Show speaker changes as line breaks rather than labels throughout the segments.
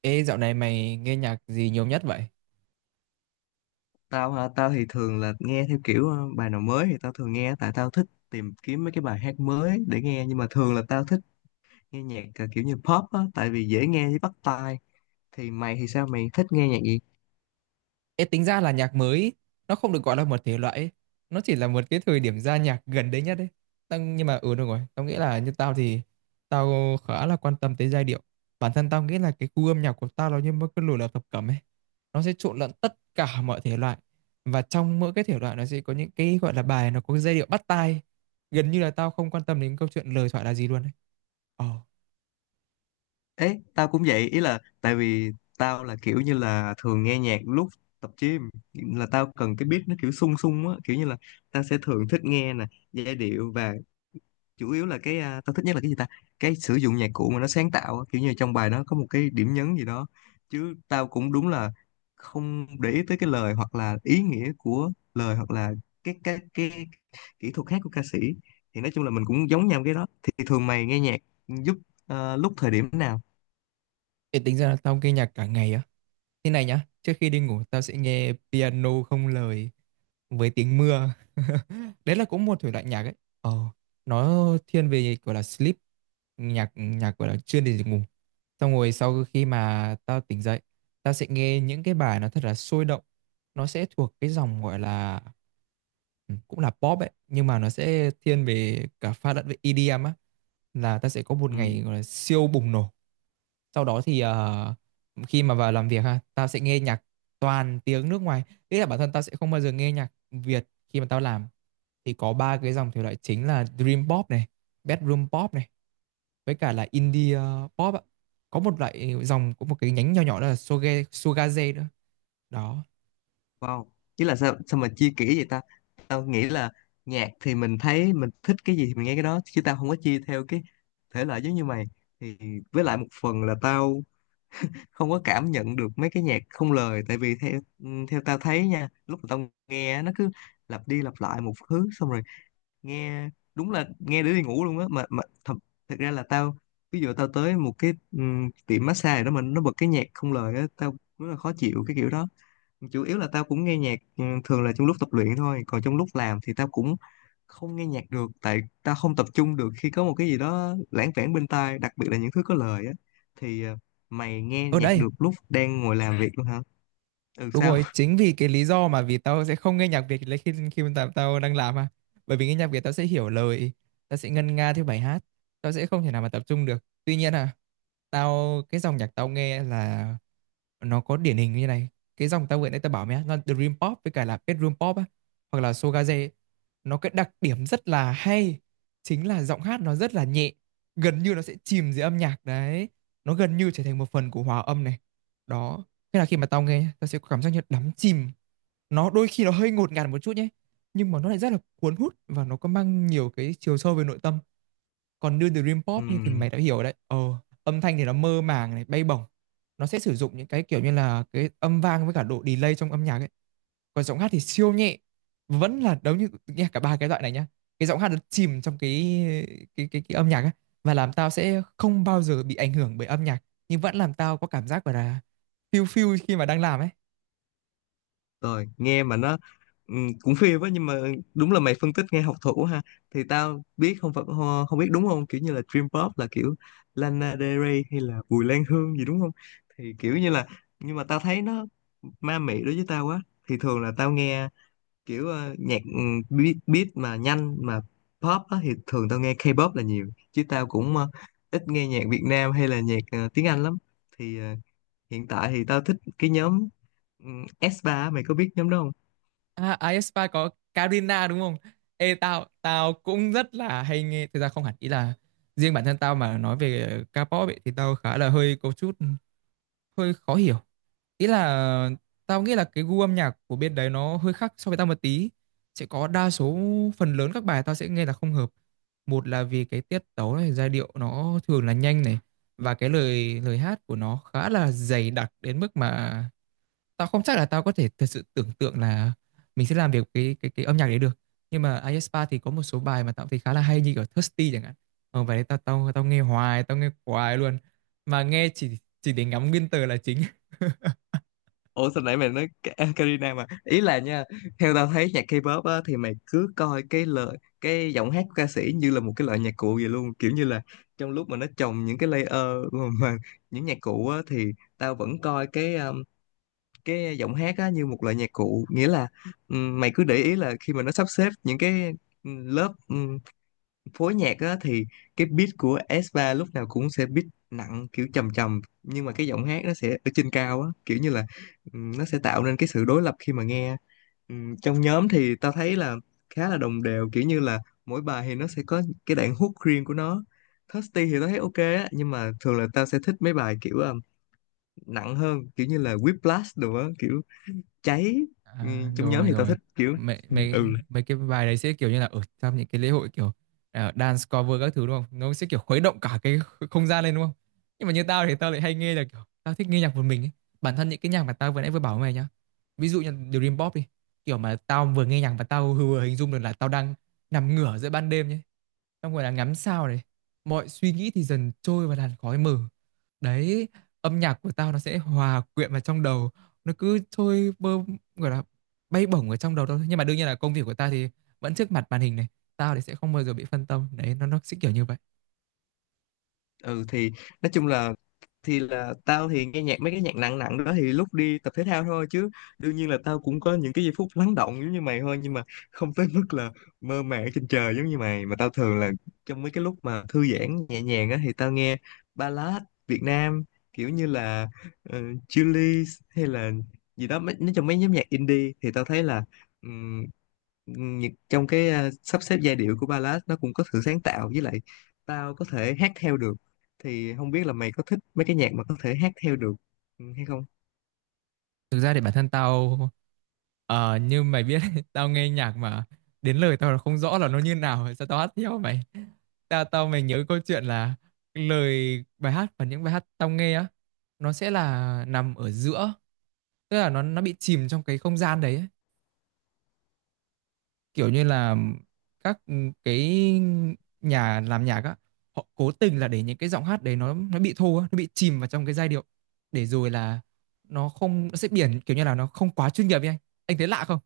Ê, dạo này mày nghe nhạc gì nhiều nhất vậy?
Tao hả? Tao thì thường là nghe theo kiểu bài nào mới thì tao thường nghe, tại tao thích tìm kiếm mấy cái bài hát mới để nghe. Nhưng mà thường là tao thích nghe nhạc kiểu như pop á, tại vì dễ nghe với bắt tai. Thì mày thì sao, mày thích nghe nhạc gì?
Ê, tính ra là nhạc mới, ý, nó không được gọi là một thể loại, ấy. Nó chỉ là một cái thời điểm ra nhạc gần đấy nhất đấy. Tao, nhưng mà ừ đúng rồi, tao nghĩ là như tao thì tao khá là quan tâm tới giai điệu. Bản thân tao nghĩ là cái gu âm nhạc của tao nó như một cái lùi là thập cẩm ấy. Nó sẽ trộn lẫn tất cả mọi thể loại và trong mỗi cái thể loại nó sẽ có những cái gọi là bài nó có cái giai điệu bắt tai. Gần như là tao không quan tâm đến câu chuyện lời thoại là gì luôn ấy. Ồ,
Ấy tao cũng vậy, ý là tại vì tao là kiểu như là thường nghe nhạc lúc tập gym, là tao cần cái beat nó kiểu sung sung á, kiểu như là tao sẽ thường thích nghe nè, giai điệu và chủ yếu là cái tao thích nhất là cái gì ta, cái sử dụng nhạc cụ mà nó sáng tạo á, kiểu như trong bài nó có một cái điểm nhấn gì đó. Chứ tao cũng đúng là không để ý tới cái lời, hoặc là ý nghĩa của lời, hoặc là cái kỹ thuật hát của ca sĩ. Thì nói chung là mình cũng giống nhau cái đó. Thì thường mày nghe nhạc giúp lúc thời điểm nào?
ê, tính ra là tao nghe nhạc cả ngày à? Thế này nhá, trước khi đi ngủ tao sẽ nghe piano không lời với tiếng mưa. Đấy là cũng một thể loại nhạc ấy. Ờ, nó thiên về gọi là sleep, nhạc nhạc gọi là chuyên để ngủ. Xong rồi sau khi mà tao tỉnh dậy, tao sẽ nghe những cái bài nó thật là sôi động. Nó sẽ thuộc cái dòng gọi là ừ, cũng là pop ấy, nhưng mà nó sẽ thiên về cả pha lẫn với EDM á, là ta sẽ có một
Ừ,
ngày gọi là siêu bùng nổ. Sau đó thì khi mà vào làm việc ha, tao sẽ nghe nhạc toàn tiếng nước ngoài, nghĩa là bản thân tao sẽ không bao giờ nghe nhạc Việt khi mà tao làm. Thì có ba cái dòng thể loại chính là dream pop này, bedroom pop này, với cả là indie pop ạ. Có một loại dòng, có một cái nhánh nhỏ nhỏ đó là shogaze nữa. Đó
wow, chứ là sao sao mà chia kỹ vậy ta. Tao nghĩ là nhạc thì mình thấy mình thích cái gì thì mình nghe cái đó, chứ tao không có chia theo cái thể loại giống như mày. Thì với lại một phần là tao không có cảm nhận được mấy cái nhạc không lời, tại vì theo theo tao thấy nha, lúc mà tao nghe á, nó cứ lặp đi lặp lại một thứ, xong rồi nghe đúng là nghe để đi ngủ luôn á. Mà thật ra là tao, ví dụ tao tới một cái tiệm massage đó mà nó bật cái nhạc không lời á, tao rất là khó chịu cái kiểu đó. Chủ yếu là tao cũng nghe nhạc thường là trong lúc tập luyện thôi, còn trong lúc làm thì tao cũng không nghe nhạc được, tại tao không tập trung được khi có một cái gì đó lãng vảng bên tai, đặc biệt là những thứ có lời á. Thì mày nghe
ở
nhạc
đây.
được lúc đang ngồi làm việc luôn hả? Ừ
Đúng
sao?
rồi, chính vì cái lý do mà vì tao sẽ không nghe nhạc Việt lấy khi khi mà tao đang làm mà. Bởi vì nghe nhạc Việt tao sẽ hiểu lời, tao sẽ ngân nga theo bài hát, tao sẽ không thể nào mà tập trung được. Tuy nhiên à, tao cái dòng nhạc tao nghe là nó có điển hình như này. Cái dòng tao vừa nãy tao bảo mày á, nó Dream Pop với cả là Bedroom Pop á, hoặc là Showgaze, ấy, nó cái đặc điểm rất là hay chính là giọng hát nó rất là nhẹ, gần như nó sẽ chìm dưới âm nhạc đấy. Nó gần như trở thành một phần của hòa âm này. Đó. Thế là khi mà tao nghe, tao sẽ có cảm giác như đắm chìm. Nó đôi khi nó hơi ngột ngạt một chút nhé. Nhưng mà nó lại rất là cuốn hút và nó có mang nhiều cái chiều sâu về nội tâm. Còn như Dream Pop như thì
Ừ,
mày đã hiểu đấy. Ờ, Âm thanh thì nó mơ màng này, bay bổng. Nó sẽ sử dụng những cái kiểu như là cái âm vang với cả độ delay trong âm nhạc ấy. Còn giọng hát thì siêu nhẹ. Vẫn là giống như nghe cả ba cái loại này nhá. Cái giọng hát nó chìm trong cái cái âm nhạc ấy. Và làm tao sẽ không bao giờ bị ảnh hưởng bởi âm nhạc. Nhưng vẫn làm tao có cảm giác gọi là phiêu phiêu khi mà đang làm ấy.
rồi nghe mà nó cũng phê quá. Nhưng mà đúng là mày phân tích nghe học thủ ha. Thì tao biết không phải không biết đúng không, kiểu như là Dream Pop là kiểu Lana Del Rey hay là Bùi Lan Hương gì đúng không. Thì kiểu như là nhưng mà tao thấy nó ma mị đối với tao quá. Thì thường là tao nghe kiểu nhạc beat mà nhanh mà pop á. Thì thường tao nghe K-pop là nhiều, chứ tao cũng ít nghe nhạc Việt Nam hay là nhạc tiếng Anh lắm. Thì hiện tại thì tao thích cái nhóm S3 á, mày có biết nhóm đó không?
À, aespa có Karina đúng không? Ê, tao tao cũng rất là hay nghe, thực ra không hẳn, ý là riêng bản thân tao mà nói về K-pop ấy, thì tao khá là hơi có chút hơi khó hiểu. Ý là tao nghĩ là cái gu âm nhạc của bên đấy nó hơi khác so với tao một tí. Sẽ có đa số, phần lớn các bài tao sẽ nghe là không hợp. Một là vì cái tiết tấu này, giai điệu nó thường là nhanh này, và cái lời lời hát của nó khá là dày đặc đến mức mà tao không chắc là tao có thể thật sự tưởng tượng là mình sẽ làm được cái cái âm nhạc đấy được. Nhưng mà aespa thì có một số bài mà tao thấy khá là hay như kiểu Thirsty chẳng hạn. Ờ, bài đấy tao tao tao nghe hoài, tao nghe hoài luôn, mà nghe chỉ để ngắm nguyên tờ là chính.
Ủa sao nãy mày nói Karina, mà ý là nha, theo tao thấy nhạc K-pop á, thì mày cứ coi cái lời, cái giọng hát của ca sĩ như là một cái loại nhạc cụ vậy luôn, kiểu như là trong lúc mà nó trồng những cái layer mà những nhạc cụ á, thì tao vẫn coi cái giọng hát á, như một loại nhạc cụ. Nghĩa là mày cứ để ý là khi mà nó sắp xếp những cái lớp phối nhạc á, thì cái beat của S3 lúc nào cũng sẽ beat nặng kiểu trầm trầm, nhưng mà cái giọng hát nó sẽ ở trên cao á, kiểu như là nó sẽ tạo nên cái sự đối lập khi mà nghe. Trong nhóm thì tao thấy là khá là đồng đều, kiểu như là mỗi bài thì nó sẽ có cái đoạn hook riêng của nó. Thirsty thì tao thấy ok á, nhưng mà thường là tao sẽ thích mấy bài kiểu nặng hơn, kiểu như là Whiplash đồ á, kiểu cháy.
À,
Trong nhóm
rồi
thì tao
rồi,
thích kiểu
mấy mấy
ừ.
mấy cái bài đấy sẽ kiểu như là ở trong những cái lễ hội, kiểu à, dance cover các thứ đúng không, nó sẽ kiểu khuấy động cả cái không gian lên đúng không. Nhưng mà như tao thì tao lại hay nghe là kiểu tao thích nghe nhạc một mình ấy. Bản thân những cái nhạc mà tao vừa nãy vừa bảo với mày nhá, ví dụ như Dream Pop đi, kiểu mà tao vừa nghe nhạc và tao vừa hình dung được là tao đang nằm ngửa giữa ban đêm nhé, xong rồi là ngắm sao này, mọi suy nghĩ thì dần trôi vào làn khói mờ đấy, âm nhạc của tao nó sẽ hòa quyện vào trong đầu, nó cứ trôi bơ, gọi là bay bổng ở trong đầu tao thôi. Nhưng mà đương nhiên là công việc của ta thì vẫn trước mặt màn hình này, tao thì sẽ không bao giờ bị phân tâm đấy, nó sẽ kiểu như vậy.
Ừ thì nói chung là thì là tao thì nghe nhạc mấy cái nhạc nặng nặng đó thì lúc đi tập thể thao thôi, chứ đương nhiên là tao cũng có những cái giây phút lắng động giống như mày thôi. Nhưng mà không tới mức là mơ màng trên trời giống như mày. Mà tao thường là trong mấy cái lúc mà thư giãn nhẹ nhàng á, thì tao nghe ballad Việt Nam, kiểu như là uh, Chillies hay là gì đó. Nói chung mấy nhóm nhạc indie thì tao thấy là ừm, trong cái sắp xếp giai điệu của ballad nó cũng có sự sáng tạo, với lại tao có thể hát theo được. Thì không biết là mày có thích mấy cái nhạc mà có thể hát theo được hay không?
Thực ra thì bản thân tao, như mày biết đấy, tao nghe nhạc mà đến lời tao là không rõ là nó như nào, sao tao hát theo mày. Tao tao mày nhớ câu chuyện là lời bài hát và những bài hát tao nghe á, nó sẽ là nằm ở giữa, tức là nó bị chìm trong cái không gian đấy ấy. Kiểu như là các ừ, cái nhà làm nhạc á, họ cố tình là để những cái giọng hát đấy nó bị thô á, nó bị chìm vào trong cái giai điệu, để rồi là nó không nó sẽ biển kiểu như là nó không quá chuyên nghiệp ấy anh. Anh thấy lạ không?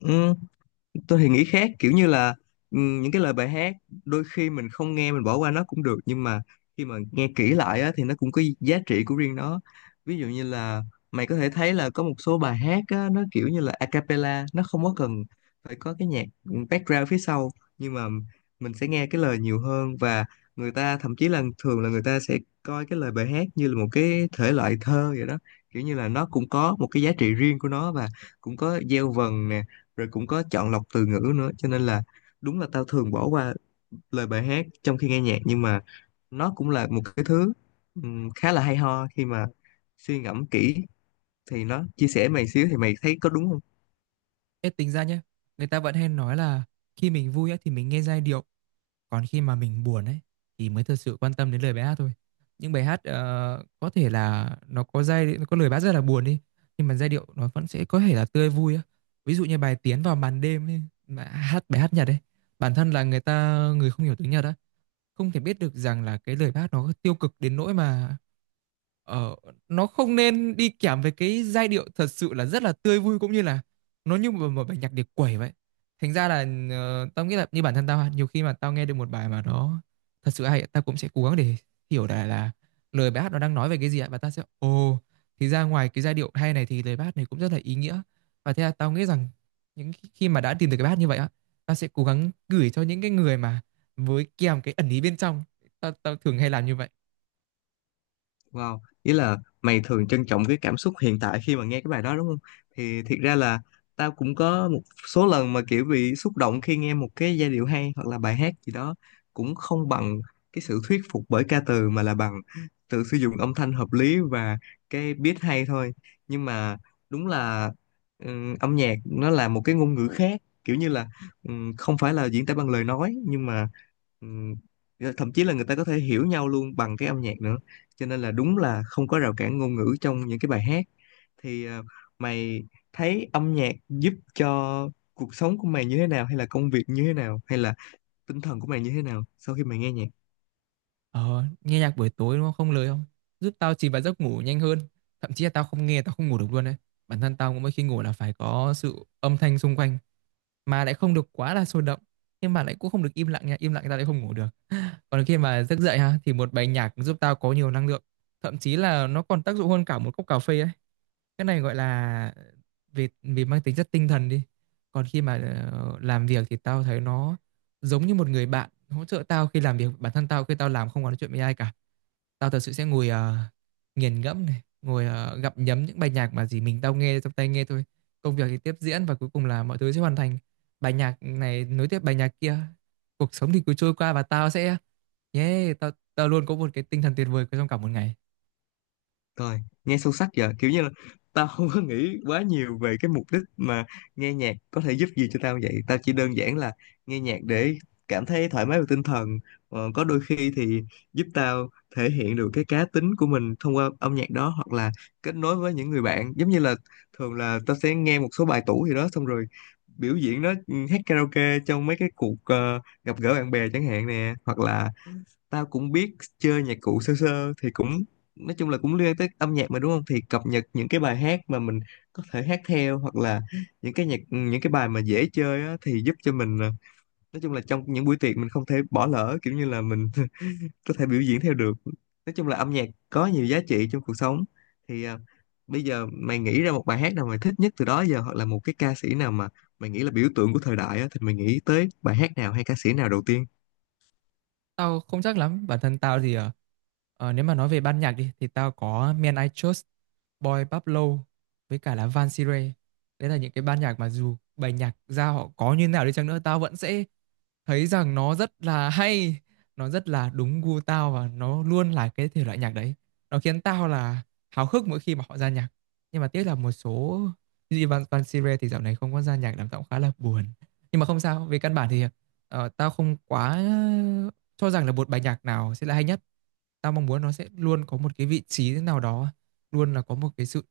Ừ, tôi thì nghĩ khác, kiểu như là những cái lời bài hát đôi khi mình không nghe, mình bỏ qua nó cũng được. Nhưng mà khi mà nghe kỹ lại á, thì nó cũng có giá trị của riêng nó. Ví dụ như là mày có thể thấy là có một số bài hát á, nó kiểu như là a cappella, nó không có cần phải có cái nhạc background phía sau. Nhưng mà mình sẽ nghe cái lời nhiều hơn, và người ta thậm chí là thường là người ta sẽ coi cái lời bài hát như là một cái thể loại thơ vậy đó, kiểu như là nó cũng có một cái giá trị riêng của nó, và cũng có gieo vần nè, rồi cũng có chọn lọc từ ngữ nữa. Cho nên là đúng là tao thường bỏ qua lời bài hát trong khi nghe nhạc, nhưng mà nó cũng là một cái thứ khá là hay ho khi mà suy ngẫm kỹ. Thì nó chia sẻ mày xíu, thì mày thấy có đúng không?
Em tính ra nhé, người ta vẫn hay nói là khi mình vui á, thì mình nghe giai điệu. Còn khi mà mình buồn ấy thì mới thật sự quan tâm đến lời bài hát thôi. Những bài hát có thể là nó có giai nó có lời bài hát rất là buồn đi, nhưng mà giai điệu nó vẫn sẽ có thể là tươi vui á. Ví dụ như bài Tiến vào màn đêm ấy, mà hát bài hát Nhật ấy, bản thân là người không hiểu tiếng Nhật á, không thể biết được rằng là cái lời bác nó tiêu cực đến nỗi mà ờ, nó không nên đi kèm với cái giai điệu thật sự là rất là tươi vui, cũng như là nó như một bài nhạc điệp quẩy vậy. Thành ra là, tao nghĩ là như bản thân tao nhiều khi mà tao nghe được một bài mà nó thật sự hay, tao cũng sẽ cố gắng để hiểu là lời bài hát nó đang nói về cái gì ạ, và tao sẽ ồ, thì ra ngoài cái giai điệu hay này thì lời bài hát này cũng rất là ý nghĩa. Và thế là tao nghĩ rằng những khi mà đã tìm được cái bài hát như vậy á, tao sẽ cố gắng gửi cho những cái người mà với kèm cái ẩn ý bên trong. Tao tao thường hay làm như vậy.
Wow, ý là mày thường trân trọng cái cảm xúc hiện tại khi mà nghe cái bài đó đúng không? Thì thiệt ra là tao cũng có một số lần mà kiểu bị xúc động khi nghe một cái giai điệu hay hoặc là bài hát gì đó, cũng không bằng cái sự thuyết phục bởi ca từ, mà là bằng tự sử dụng âm thanh hợp lý và cái beat hay thôi. Nhưng mà đúng là âm nhạc nó là một cái ngôn ngữ khác, kiểu như là không phải là diễn tả bằng lời nói, nhưng mà ừm, thậm chí là người ta có thể hiểu nhau luôn bằng cái âm nhạc nữa. Cho nên là đúng là không có rào cản ngôn ngữ trong những cái bài hát. Thì mày thấy âm nhạc giúp cho cuộc sống của mày như thế nào, hay là công việc như thế nào, hay là tinh thần của mày như thế nào sau khi mày nghe nhạc?
Ờ, nghe nhạc buổi tối nó không không lời không giúp tao chìm vào giấc ngủ nhanh hơn, thậm chí là tao không nghe tao không ngủ được luôn đấy. Bản thân tao cũng mỗi khi ngủ là phải có sự âm thanh xung quanh, mà lại không được quá là sôi động, nhưng mà lại cũng không được im lặng nha, im lặng tao lại không ngủ được. Còn khi mà giấc dậy ha, thì một bài nhạc giúp tao có nhiều năng lượng, thậm chí là nó còn tác dụng hơn cả một cốc cà phê ấy. Cái này gọi là vì vì mang tính chất tinh thần đi. Còn khi mà làm việc thì tao thấy nó giống như một người bạn hỗ trợ tao khi làm việc. Bản thân tao khi tao làm không có nói chuyện với ai cả, tao thật sự sẽ ngồi nghiền ngẫm này, ngồi gặm nhấm những bài nhạc mà gì mình tao nghe trong tai nghe thôi. Công việc thì tiếp diễn và cuối cùng là mọi thứ sẽ hoàn thành, bài nhạc này nối tiếp bài nhạc kia, cuộc sống thì cứ trôi qua, và tao sẽ yeah, tao tao luôn có một cái tinh thần tuyệt vời trong cả một ngày.
Coi, nghe sâu sắc giờ, kiểu như là tao không có nghĩ quá nhiều về cái mục đích mà nghe nhạc có thể giúp gì cho tao vậy. Tao chỉ đơn giản là nghe nhạc để cảm thấy thoải mái về tinh thần. Có đôi khi thì giúp tao thể hiện được cái cá tính của mình thông qua âm nhạc đó, hoặc là kết nối với những người bạn, giống như là thường là tao sẽ nghe một số bài tủ gì đó, xong rồi biểu diễn nó, hát karaoke trong mấy cái cuộc gặp gỡ bạn bè chẳng hạn nè. Hoặc là tao cũng biết chơi nhạc cụ sơ sơ, thì cũng nói chung là cũng liên tới âm nhạc mà đúng không. Thì cập nhật những cái bài hát mà mình có thể hát theo, hoặc là những cái nhạc những cái bài mà dễ chơi á, thì giúp cho mình nói chung là trong những buổi tiệc mình không thể bỏ lỡ, kiểu như là mình có thể biểu diễn theo được. Nói chung là âm nhạc có nhiều giá trị trong cuộc sống. Thì bây giờ mày nghĩ ra một bài hát nào mày thích nhất từ đó giờ, hoặc là một cái ca sĩ nào mà mày nghĩ là biểu tượng của thời đại á, thì mày nghĩ tới bài hát nào hay ca sĩ nào đầu tiên?
Tao không chắc lắm, bản thân tao thì nếu mà nói về ban nhạc đi thì tao có Men I Trust, Boy Pablo với cả là Van Sire. Đấy là những cái ban nhạc mà dù bài nhạc ra họ có như nào đi chăng nữa, tao vẫn sẽ thấy rằng nó rất là hay, nó rất là đúng gu tao, và nó luôn là cái thể loại nhạc đấy, nó khiến tao là háo hức mỗi khi mà họ ra nhạc. Nhưng mà tiếc là một số như Van Van Sire thì dạo này không có ra nhạc làm tao cũng khá là buồn. Nhưng mà không sao, về căn bản thì, tao không quá cho rằng là một bài nhạc nào sẽ là hay nhất. Tao mong muốn nó sẽ luôn có một cái vị trí thế nào đó, luôn là có một cái sự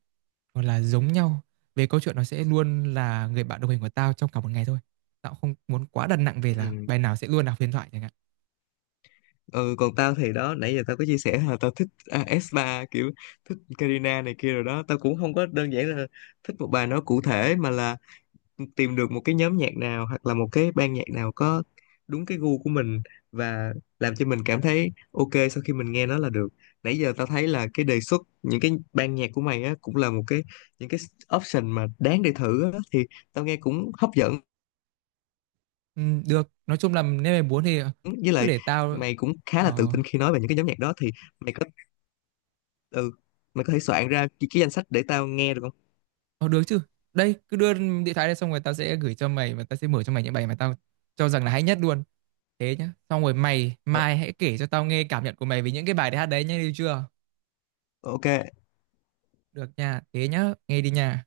gọi là giống nhau, về câu chuyện nó sẽ luôn là người bạn đồng hành của tao trong cả một ngày thôi. Tao cũng không muốn quá đặt nặng về là
Ừ.
bài nào sẽ luôn là huyền thoại chẳng hạn.
Ừ, còn tao thì đó, nãy giờ tao có chia sẻ là tao thích S3 kiểu, thích Karina này kia rồi đó. Tao cũng không có đơn giản là thích một bài nó cụ thể, mà là tìm được một cái nhóm nhạc nào hoặc là một cái ban nhạc nào có đúng cái gu của mình, và làm cho mình cảm thấy ok sau khi mình nghe nó là được. Nãy giờ tao thấy là cái đề xuất những cái ban nhạc của mày á cũng là một cái những cái option mà đáng để thử á, thì tao nghe cũng hấp dẫn.
Được, nói chung là nếu mày muốn thì ờ,
Với
cứ
lại
để tao...
mày cũng khá là tự
Ờ,
tin khi nói về những cái nhóm nhạc đó, thì mày có, ừ, mày có thể soạn ra cái danh sách để tao nghe được không?
ờ, được chứ. Đây, cứ đưa điện thoại đây xong rồi tao sẽ gửi cho mày, và tao sẽ mở cho mày những bài mà tao cho rằng là hay nhất luôn. Thế nhá. Xong rồi mày,
Ờ,
mai hãy kể cho tao nghe cảm nhận của mày về những cái bài hát đấy nhá, được chưa?
ok.
Được nha, thế nhá, nghe đi nha.